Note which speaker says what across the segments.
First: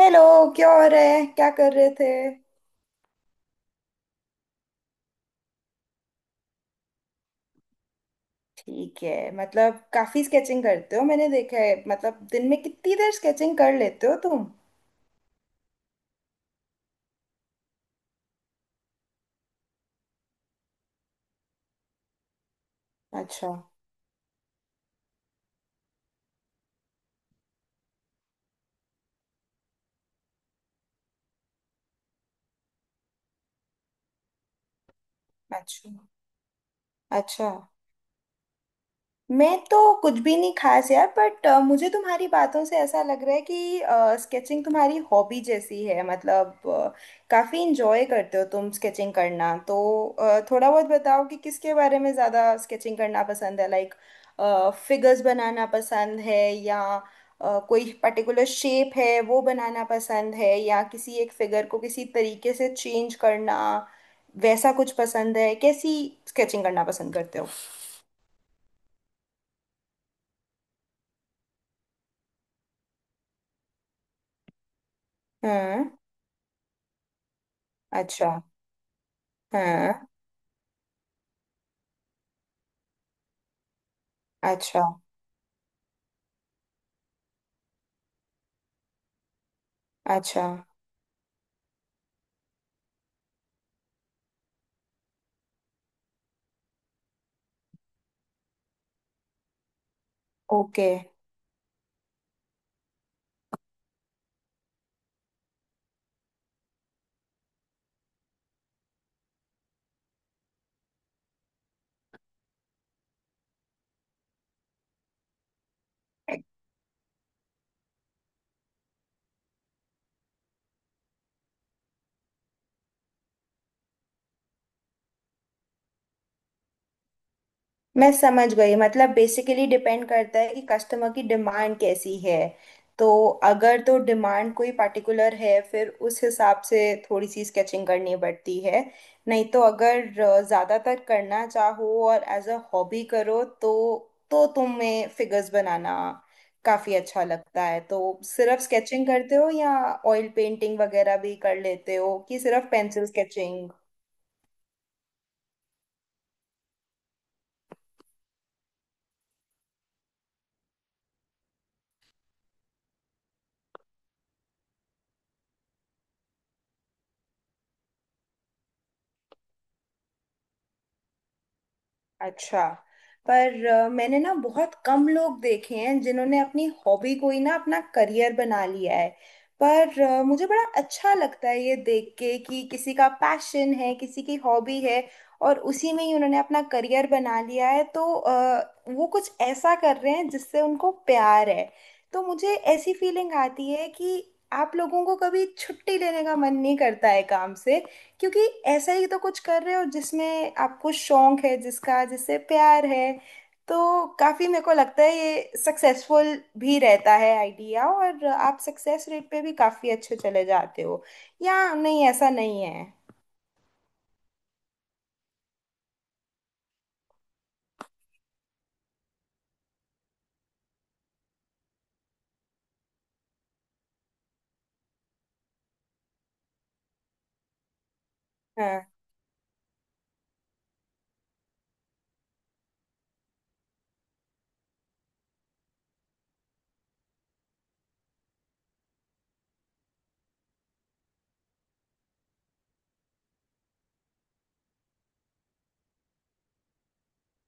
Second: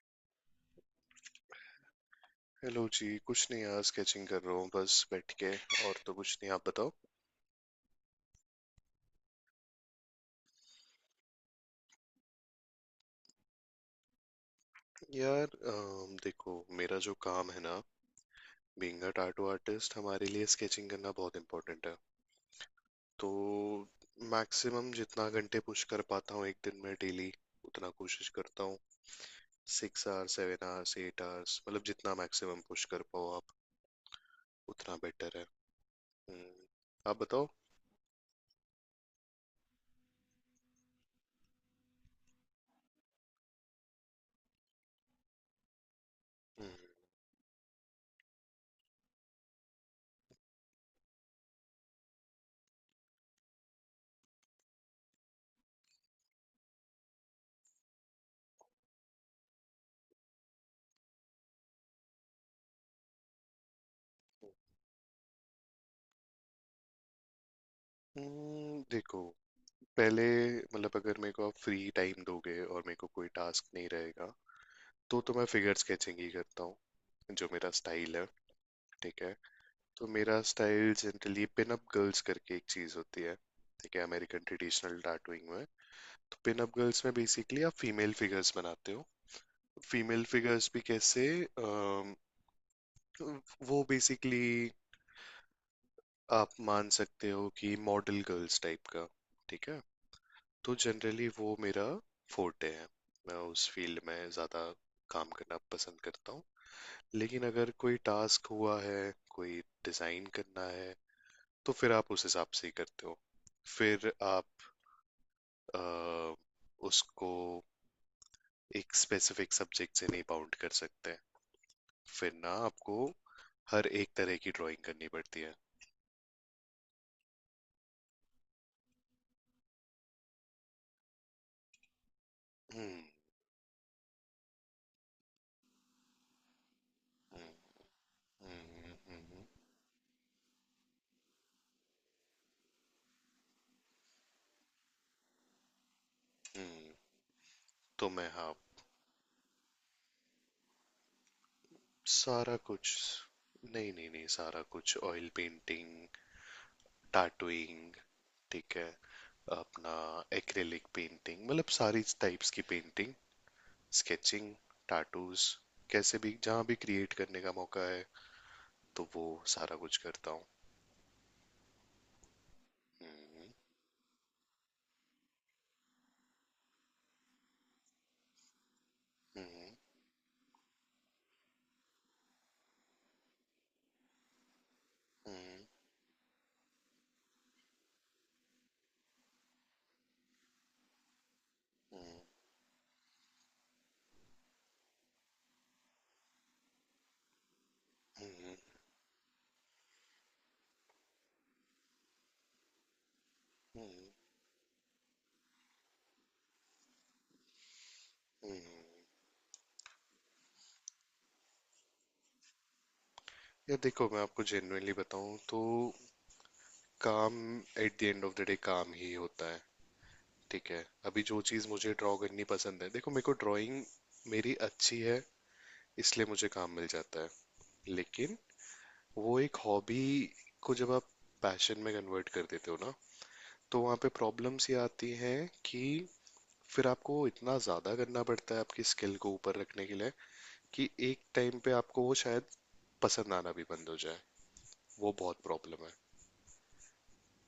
Speaker 1: Hello. क्या हो रहा है? क्या कर रहे थे?
Speaker 2: हेलो जी। कुछ नहीं यार, स्केचिंग कर रहा हूँ बस बैठ के। और तो कुछ नहीं, आप बताओ।
Speaker 1: ठीक है। मतलब काफी स्केचिंग करते हो, मैंने देखा है। मतलब दिन में कितनी देर स्केचिंग कर लेते हो तुम?
Speaker 2: यार, देखो, मेरा जो काम है ना, बीइंग अ टैटू आर्टिस्ट, हमारे लिए स्केचिंग करना बहुत इम्पोर्टेंट है।
Speaker 1: अच्छा।
Speaker 2: तो मैक्सिमम जितना घंटे पुश कर पाता हूँ एक दिन में डेली, उतना कोशिश करता हूँ। Six hours, seven hours, eight hours, मतलब जितना मैक्सिमम पुश कर पाओ आप, उतना बेटर है।
Speaker 1: अच्छा।
Speaker 2: हम्म। आप बताओ।
Speaker 1: अच्छा, मैं तो कुछ भी नहीं खास यार, बट मुझे तुम्हारी बातों से ऐसा लग रहा है कि स्केचिंग तुम्हारी हॉबी जैसी है। मतलब
Speaker 2: हम्म।
Speaker 1: काफी इंजॉय करते हो तुम स्केचिंग करना, तो थोड़ा बहुत बताओ कि किसके बारे में ज्यादा स्केचिंग करना पसंद है। लाइक फिगर्स बनाना पसंद है, या कोई पर्टिकुलर शेप है वो बनाना पसंद है, या किसी एक फिगर को किसी तरीके से चेंज करना वैसा कुछ पसंद है? कैसी स्केचिंग करना पसंद करते हो?
Speaker 2: देखो। पहले, मतलब अगर मेरे को आप फ्री टाइम दोगे और मेरे को कोई टास्क नहीं रहेगा, तो मैं फिगर
Speaker 1: हम्म।
Speaker 2: स्केचिंग ही करता हूँ। जो मेरा स्टाइल है।
Speaker 1: अच्छा।
Speaker 2: ठीक है।
Speaker 1: हाँ।
Speaker 2: तो मेरा style generally pin up girls करके एक चीज होती है, ठीक है, अमेरिकन
Speaker 1: अच्छा।
Speaker 2: ट्रेडिशनल टाटूइंग में। तो पिन अप गर्ल्स में बेसिकली आप फीमेल फिगर्स बनाते हो। फीमेल
Speaker 1: अच्छा।
Speaker 2: फिगर्स भी कैसे? अम, वो बेसिकली, आप मान सकते हो कि मॉडल गर्ल्स टाइप का। ठीक है। तो
Speaker 1: ओके,
Speaker 2: जनरली वो मेरा फोर्टे है। मैं उस फील्ड में ज़्यादा काम करना पसंद करता हूँ। लेकिन अगर कोई टास्क हुआ है, कोई डिज़ाइन करना है, तो फिर आप उस हिसाब से ही करते हो। फिर आप अ, उसको एक स्पेसिफिक सब्जेक्ट से नहीं बाउंड कर सकते। फिर ना आपको हर एक तरह की ड्राइंग करनी पड़ती है।
Speaker 1: मैं समझ गई। मतलब बेसिकली डिपेंड करता है कि कस्टमर की डिमांड कैसी है।
Speaker 2: हम्म
Speaker 1: तो अगर तो डिमांड कोई पार्टिकुलर है, फिर उस हिसाब से थोड़ी सी
Speaker 2: हम्म।
Speaker 1: स्केचिंग करनी पड़ती है।
Speaker 2: हम्म हम्म, हम्म।
Speaker 1: नहीं तो अगर ज़्यादातर करना चाहो और एज अ हॉबी करो तो तुम्हें फिगर्स बनाना
Speaker 2: हम्म।
Speaker 1: काफ़ी अच्छा लगता है, तो
Speaker 2: तो मैं, हाँ।
Speaker 1: सिर्फ स्केचिंग करते हो या ऑयल पेंटिंग वगैरह भी कर लेते हो कि
Speaker 2: सारा
Speaker 1: सिर्फ
Speaker 2: कुछ।
Speaker 1: Pencil sketching?
Speaker 2: नहीं नहीं नहीं, सारा कुछ, ऑयल पेंटिंग, टैटूइंग, ठीक है, अपना एक्रिलिक पेंटिंग, मतलब सारी टाइप्स की पेंटिंग, स्केचिंग, टैटूज, कैसे भी जहाँ भी क्रिएट करने का मौका है, तो वो सारा कुछ करता हूँ।
Speaker 1: अच्छा।
Speaker 2: हम्म।
Speaker 1: पर मैंने ना बहुत कम लोग देखे हैं जिन्होंने अपनी हॉबी को ही ना अपना करियर बना लिया है।
Speaker 2: हम्म।
Speaker 1: पर मुझे बड़ा अच्छा लगता है ये देख के कि किसी का पैशन है, किसी की हॉबी है और
Speaker 2: हम्म।
Speaker 1: उसी में ही उन्होंने अपना करियर बना लिया है, तो वो कुछ ऐसा कर रहे हैं जिससे उनको प्यार है।
Speaker 2: हम्म।
Speaker 1: तो मुझे ऐसी फीलिंग आती है कि आप लोगों को कभी छुट्टी लेने का मन नहीं करता है काम से, क्योंकि
Speaker 2: हम्म।
Speaker 1: ऐसा ही तो कुछ कर रहे हो जिसमें आपको शौक है, जिसका जिससे प्यार है। तो
Speaker 2: हम्म।
Speaker 1: काफी मेरे को लगता है ये सक्सेसफुल भी रहता है आइडिया, और आप
Speaker 2: हम्म।
Speaker 1: सक्सेस रेट पे भी काफी अच्छे चले जाते हो, या नहीं, ऐसा नहीं है?
Speaker 2: यार देखो, मैं आपको जेन्युइनली बताऊं तो, काम, at the end of the day, काम ही होता है। ठीक है। अभी जो चीज़ मुझे ड्रॉ करनी पसंद है, देखो, मेरे को ड्राइंग मेरी अच्छी है, इसलिए मुझे काम मिल जाता है। लेकिन
Speaker 1: हाँ।
Speaker 2: वो एक हॉबी को जब आप पैशन में कन्वर्ट कर देते हो ना, तो वहाँ पे प्रॉब्लम्स ये आती हैं कि फिर आपको इतना ज़्यादा करना पड़ता है आपकी स्किल को ऊपर रखने के लिए, कि एक टाइम पे आपको वो शायद पसंद आना भी बंद हो जाए। वो बहुत प्रॉब्लम है।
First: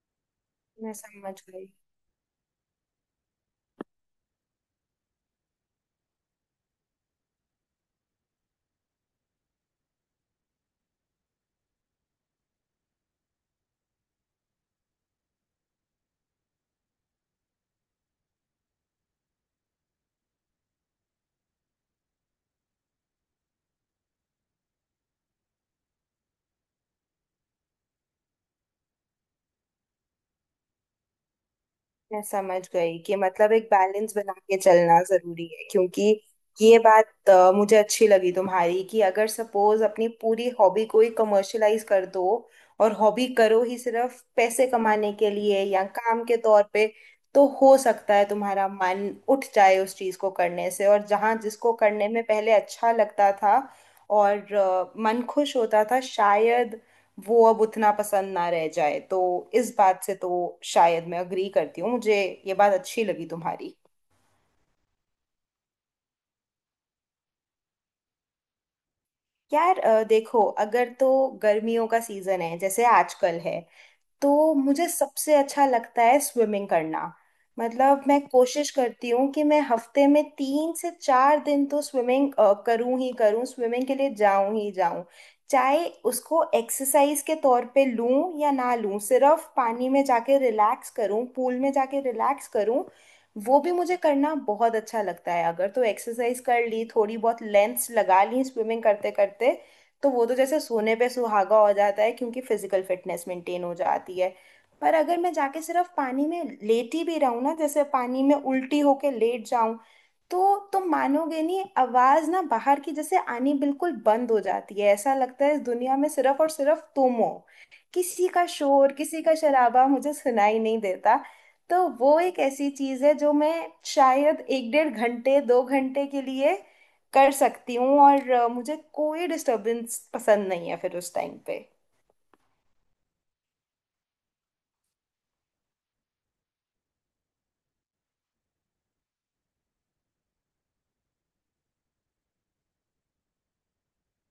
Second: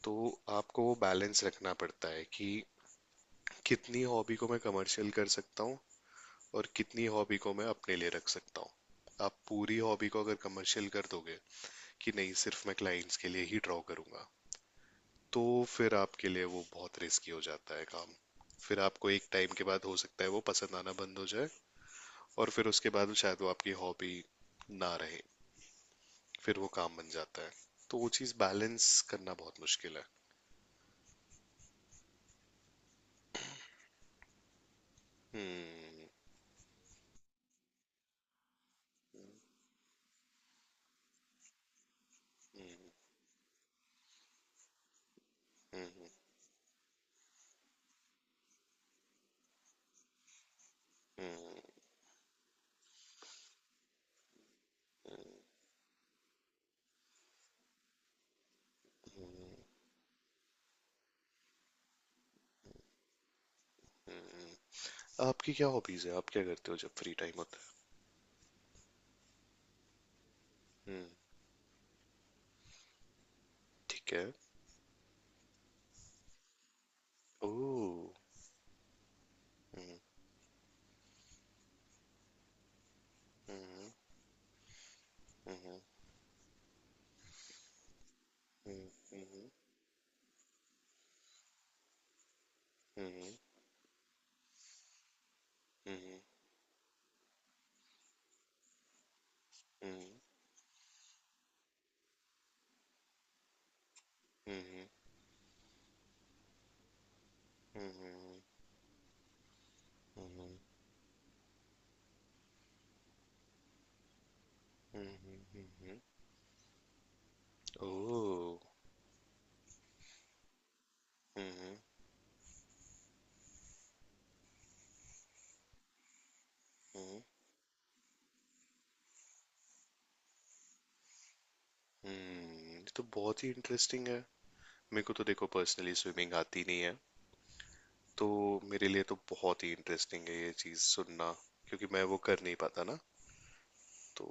Speaker 2: तो आपको
Speaker 1: मैं
Speaker 2: वो
Speaker 1: समझ
Speaker 2: बैलेंस
Speaker 1: गई।
Speaker 2: रखना पड़ता है कि कितनी हॉबी को मैं कमर्शियल कर सकता हूँ और कितनी हॉबी को मैं अपने लिए रख सकता हूँ। आप पूरी हॉबी को अगर कमर्शियल कर दोगे कि नहीं, सिर्फ मैं क्लाइंट्स के लिए ही ड्रॉ करूंगा, तो फिर आपके लिए वो बहुत रिस्की हो जाता है काम। फिर आपको एक टाइम के बाद हो सकता है वो पसंद आना बंद हो जाए और फिर उसके बाद शायद वो आपकी हॉबी ना रहे, फिर वो काम बन जाता है। तो वो चीज़ बैलेंस करना बहुत मुश्किल है।
Speaker 1: मैं समझ गई कि मतलब एक बैलेंस बना के चलना जरूरी है,
Speaker 2: हम्म
Speaker 1: क्योंकि ये बात मुझे अच्छी लगी तुम्हारी कि अगर सपोज अपनी पूरी हॉबी को ही कमर्शलाइज कर दो
Speaker 2: हम्म,
Speaker 1: और हॉबी करो ही सिर्फ पैसे कमाने के लिए या
Speaker 2: हम्म,
Speaker 1: काम के तौर पे, तो हो सकता है तुम्हारा मन उठ जाए उस चीज को करने से, और जहां
Speaker 2: हम्म,
Speaker 1: जिसको करने में पहले अच्छा लगता था और मन खुश होता था, शायद वो अब उतना पसंद ना रह जाए। तो इस बात से तो शायद मैं अग्री करती हूँ। मुझे ये बात अच्छी लगी तुम्हारी।
Speaker 2: हम्म। आपकी क्या हॉबीज है? आप क्या करते हो जब फ्री टाइम होता
Speaker 1: यार देखो, अगर
Speaker 2: है? हम्म।
Speaker 1: तो गर्मियों का सीजन है जैसे आजकल है,
Speaker 2: ठीक है।
Speaker 1: तो मुझे सबसे अच्छा लगता है स्विमिंग करना।
Speaker 2: ओ।
Speaker 1: मतलब मैं कोशिश करती हूँ कि मैं
Speaker 2: हम्म
Speaker 1: हफ्ते में तीन से चार दिन तो स्विमिंग करूँ ही करूँ, स्विमिंग
Speaker 2: हम्म
Speaker 1: के लिए जाऊँ ही जाऊँ।
Speaker 2: हम्म
Speaker 1: चाहे उसको एक्सरसाइज के तौर पे लूँ या ना
Speaker 2: हम्म
Speaker 1: लूँ, सिर्फ पानी में जाके रिलैक्स करूँ, पूल में जाके रिलैक्स करूँ,
Speaker 2: हम्म
Speaker 1: वो भी मुझे करना बहुत अच्छा लगता है। अगर तो
Speaker 2: हम्म
Speaker 1: एक्सरसाइज कर ली, थोड़ी बहुत लेंथ्स लगा ली स्विमिंग करते करते,
Speaker 2: हम्म
Speaker 1: तो
Speaker 2: हम्म
Speaker 1: वो तो जैसे सोने पे सुहागा हो जाता है, क्योंकि फिजिकल फिटनेस मेंटेन हो जाती है।
Speaker 2: हम्म
Speaker 1: पर अगर मैं जाके सिर्फ पानी में लेटी भी रहूँ ना, जैसे
Speaker 2: हम्म
Speaker 1: पानी में
Speaker 2: हम्म
Speaker 1: उल्टी होके लेट जाऊं,
Speaker 2: हम्म
Speaker 1: तो तुम मानोगे नहीं, आवाज ना बाहर की जैसे आनी बिल्कुल बंद हो जाती है।
Speaker 2: हम्म
Speaker 1: ऐसा लगता
Speaker 2: हम्म
Speaker 1: है इस दुनिया
Speaker 2: हम्म,
Speaker 1: में सिर्फ और सिर्फ तुम हो, किसी का
Speaker 2: ओह।
Speaker 1: शोर, किसी का शराबा मुझे सुनाई नहीं देता।
Speaker 2: हम्म
Speaker 1: तो वो एक ऐसी चीज है जो मैं शायद एक डेढ़ घंटे दो घंटे के लिए
Speaker 2: हम्म
Speaker 1: कर सकती हूँ, और मुझे कोई डिस्टरबेंस पसंद नहीं है फिर उस टाइम पे।
Speaker 2: हम्म, ये तो बहुत ही इंटरेस्टिंग है। मेरे को तो देखो पर्सनली स्विमिंग आती नहीं है, तो मेरे लिए तो बहुत ही इंटरेस्टिंग है ये चीज सुनना, क्योंकि मैं वो कर नहीं पाता ना। तो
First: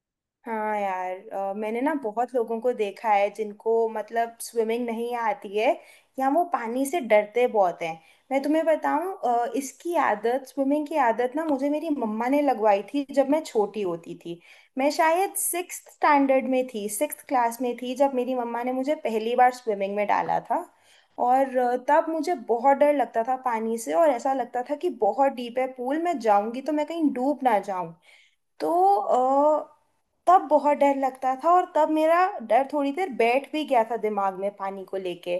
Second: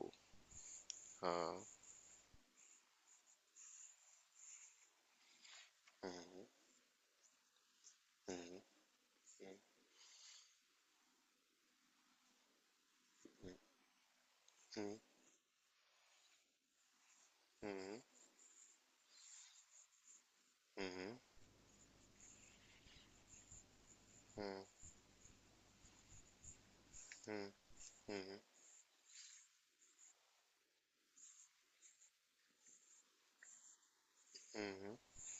Speaker 1: हाँ यार,
Speaker 2: हाँ।
Speaker 1: मैंने ना बहुत लोगों को देखा है जिनको मतलब स्विमिंग नहीं आती है या वो
Speaker 2: हम्म।
Speaker 1: पानी से डरते बहुत हैं। मैं
Speaker 2: हम्म
Speaker 1: तुम्हें बताऊं, इसकी आदत, स्विमिंग की आदत ना मुझे मेरी मम्मा ने लगवाई थी जब मैं छोटी होती थी। मैं
Speaker 2: हम्म
Speaker 1: शायद सिक्स्थ स्टैंडर्ड में थी, सिक्स्थ क्लास में थी
Speaker 2: हम्म
Speaker 1: जब मेरी मम्मा ने मुझे पहली बार स्विमिंग में डाला था।
Speaker 2: हम्म
Speaker 1: और तब मुझे बहुत डर लगता था पानी से, और ऐसा लगता
Speaker 2: हम्म
Speaker 1: था कि बहुत डीप है पूल, मैं जाऊंगी तो मैं कहीं डूब ना जाऊं।
Speaker 2: हम्म
Speaker 1: तो तब बहुत डर लगता था, और तब मेरा डर थोड़ी देर बैठ भी गया था दिमाग में, पानी
Speaker 2: हम्म
Speaker 1: को लेके।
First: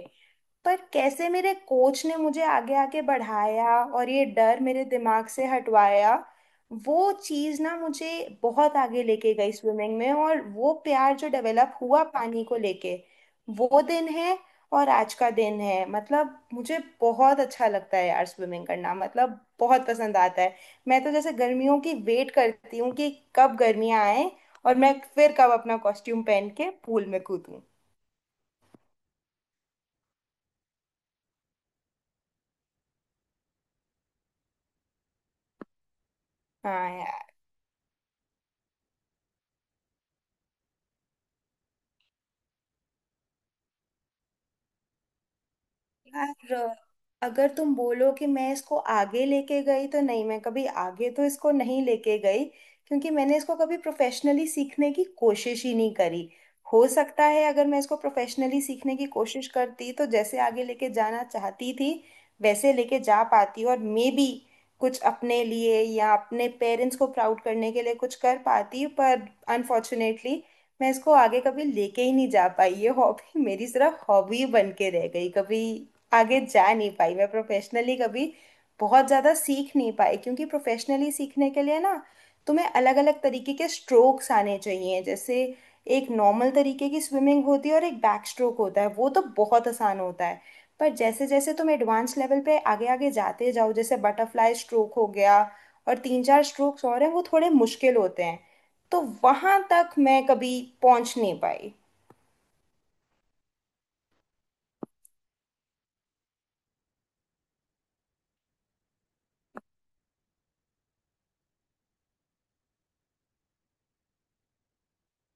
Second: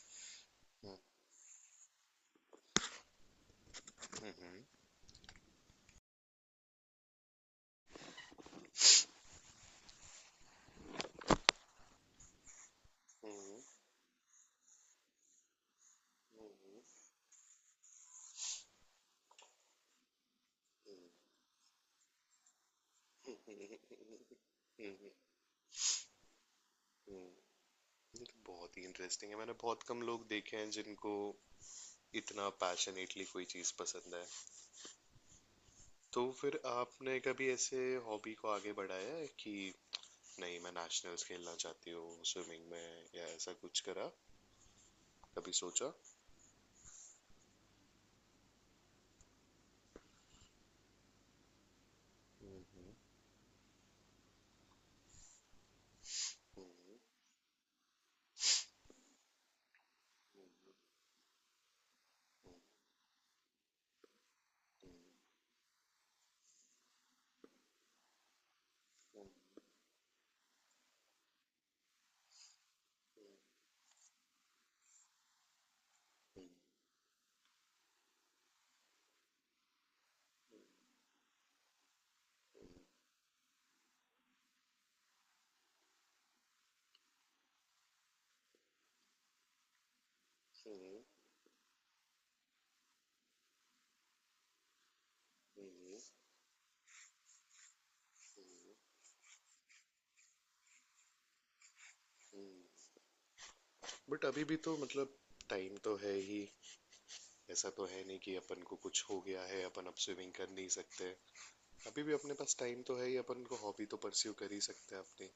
Speaker 1: पर कैसे मेरे कोच ने मुझे आगे आगे बढ़ाया और ये डर
Speaker 2: हम्म,
Speaker 1: मेरे दिमाग से हटवाया, वो चीज़ ना मुझे बहुत आगे लेके गई स्विमिंग में। और वो प्यार जो डेवलप हुआ पानी को लेके, वो दिन है और आज का दिन है, मतलब मुझे बहुत अच्छा लगता है यार स्विमिंग करना, मतलब बहुत पसंद आता है। मैं तो जैसे गर्मियों की वेट करती हूँ कि कब गर्मियाँ आए और मैं फिर कब अपना कॉस्ट्यूम पहन के पूल में कूदूं।
Speaker 2: ये तो बहुत ही इंटरेस्टिंग है। मैंने बहुत कम लोग देखे हैं जिनको इतना पैशनेटली कोई चीज पसंद है। तो फिर
Speaker 1: हाँ
Speaker 2: आपने
Speaker 1: यार।
Speaker 2: कभी ऐसे हॉबी को आगे बढ़ाया है कि नहीं, मैं नेशनल्स खेलना चाहती हूँ स्विमिंग में, या ऐसा कुछ करा? कभी सोचा?
Speaker 1: यार, अगर तुम बोलो कि मैं इसको आगे लेके गई तो नहीं, मैं कभी आगे तो इसको नहीं लेके गई, क्योंकि मैंने इसको कभी प्रोफेशनली सीखने की कोशिश ही नहीं करी। हो सकता है अगर मैं इसको प्रोफेशनली सीखने की कोशिश करती तो जैसे आगे लेके जाना चाहती थी वैसे लेके जा पाती, और मे बी कुछ अपने लिए या अपने पेरेंट्स को प्राउड करने के लिए कुछ कर पाती, पर अनफॉर्चुनेटली मैं इसको आगे कभी लेके ही नहीं जा पाई। ये हॉबी मेरी सिर्फ हॉबी बन के रह गई, कभी आगे जा नहीं पाई। मैं प्रोफेशनली कभी बहुत ज़्यादा सीख नहीं पाई, क्योंकि प्रोफेशनली सीखने के लिए ना तुम्हें अलग अलग तरीके के स्ट्रोक्स आने चाहिए। जैसे एक नॉर्मल तरीके की स्विमिंग होती है और एक बैक स्ट्रोक होता है, वो तो बहुत आसान होता है। पर जैसे जैसे तुम एडवांस लेवल पे आगे आगे जाते जाओ, जैसे बटरफ्लाई स्ट्रोक हो गया और तीन चार स्ट्रोक्स और हैं, वो थोड़े मुश्किल होते हैं। तो वहां तक मैं कभी पहुंच नहीं पाई।
Speaker 2: बट अभी भी तो मतलब, टाइम तो है ही। ऐसा तो है नहीं कि अपन को कुछ हो गया है, अपन अब स्विमिंग कर नहीं सकते। अभी भी अपने पास टाइम तो है ही, अपन को हॉबी तो परस्यू कर ही सकते हैं अपनी।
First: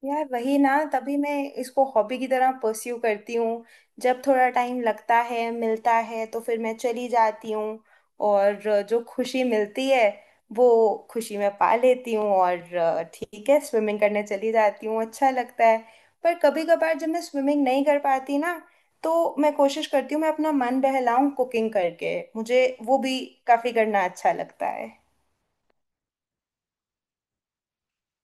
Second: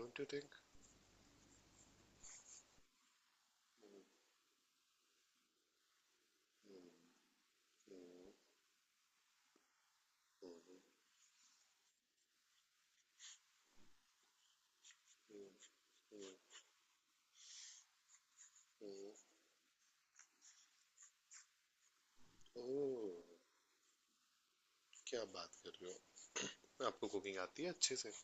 Speaker 2: डोंट
Speaker 1: यार
Speaker 2: यू
Speaker 1: वही
Speaker 2: थिंक?
Speaker 1: ना, तभी मैं इसको हॉबी की तरह परस्यू करती हूँ। जब थोड़ा टाइम लगता है मिलता है तो फिर मैं चली जाती हूँ, और जो खुशी मिलती है वो खुशी मैं पा लेती हूँ। और ठीक है, स्विमिंग करने चली जाती हूँ, अच्छा लगता है। पर कभी कभार जब मैं स्विमिंग नहीं कर पाती ना, तो मैं कोशिश करती हूँ मैं अपना मन बहलाऊं कुकिंग करके, मुझे वो
Speaker 2: ओह,
Speaker 1: भी काफ़ी करना अच्छा लगता है।
Speaker 2: क्या बात कर रहे हो! आपको कुकिंग आती है अच्छे से?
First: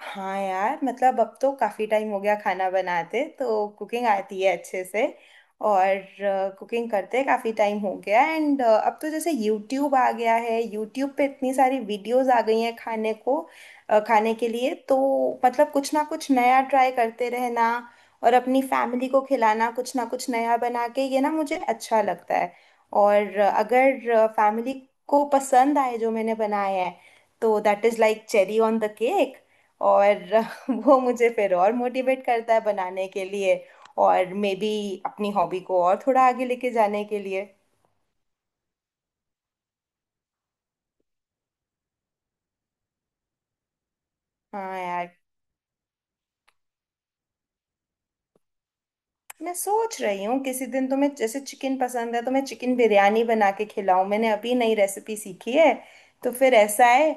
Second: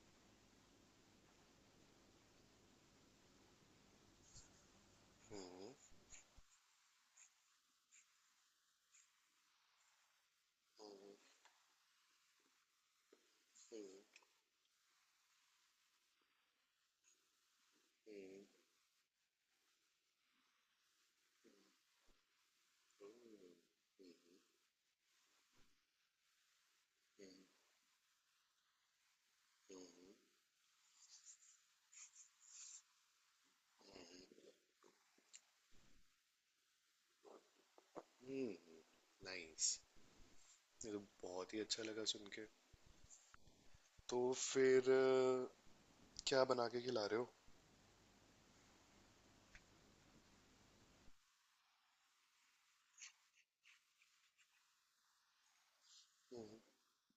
Speaker 1: हाँ यार, मतलब अब तो काफी टाइम हो गया खाना बनाते, तो कुकिंग आती है अच्छे से।
Speaker 2: हम्म।
Speaker 1: और कुकिंग करते काफी टाइम हो गया, एंड अब तो जैसे यूट्यूब आ गया है, यूट्यूब पे इतनी सारी वीडियोस आ गई हैं खाने को, खाने के लिए, तो मतलब कुछ ना कुछ नया ट्राई करते रहना, और अपनी फैमिली को खिलाना कुछ ना कुछ नया बना के, ये ना मुझे अच्छा लगता है। और अगर फैमिली को पसंद आए जो मैंने बनाया है, तो that is like cherry on the cake. और वो मुझे फिर और मोटिवेट करता है बनाने के लिए, और मे बी अपनी हॉबी को और थोड़ा आगे लेके जाने के लिए।
Speaker 2: नाइस। ये तो बहुत ही अच्छा लगा सुन के। तो
Speaker 1: हाँ
Speaker 2: फिर
Speaker 1: यार।
Speaker 2: क्या बना के खिला रहे हो?
Speaker 1: मैं सोच रही हूँ किसी दिन तुम्हें, जैसे चिकन पसंद है, तो मैं चिकन बिरयानी बना के खिलाऊं, मैंने अभी नई रेसिपी सीखी है। तो फिर
Speaker 2: हम्म।
Speaker 1: ऐसा है,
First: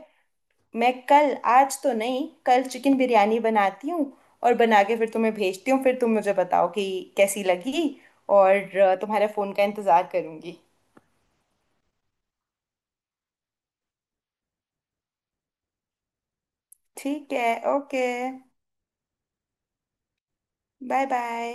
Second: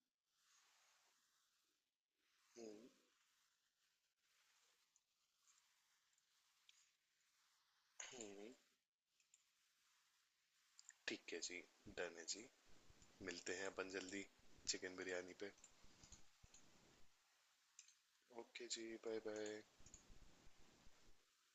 Speaker 1: मैं कल, आज तो नहीं, कल
Speaker 2: हम्म।
Speaker 1: चिकन बिरयानी बनाती हूँ, और बना के फिर तुम्हें भेजती हूँ। फिर तुम मुझे बताओ कि कैसी लगी।
Speaker 2: हम्म।
Speaker 1: और तुम्हारे फ़ोन का इंतज़ार करूँगी।
Speaker 2: ठीक है जी। डन है जी। मिलते हैं अपन जल्दी, चिकन बिरयानी पे।
Speaker 1: ठीक है। ओके।
Speaker 2: ओके जी। Bye bye.
Speaker 1: Bye bye.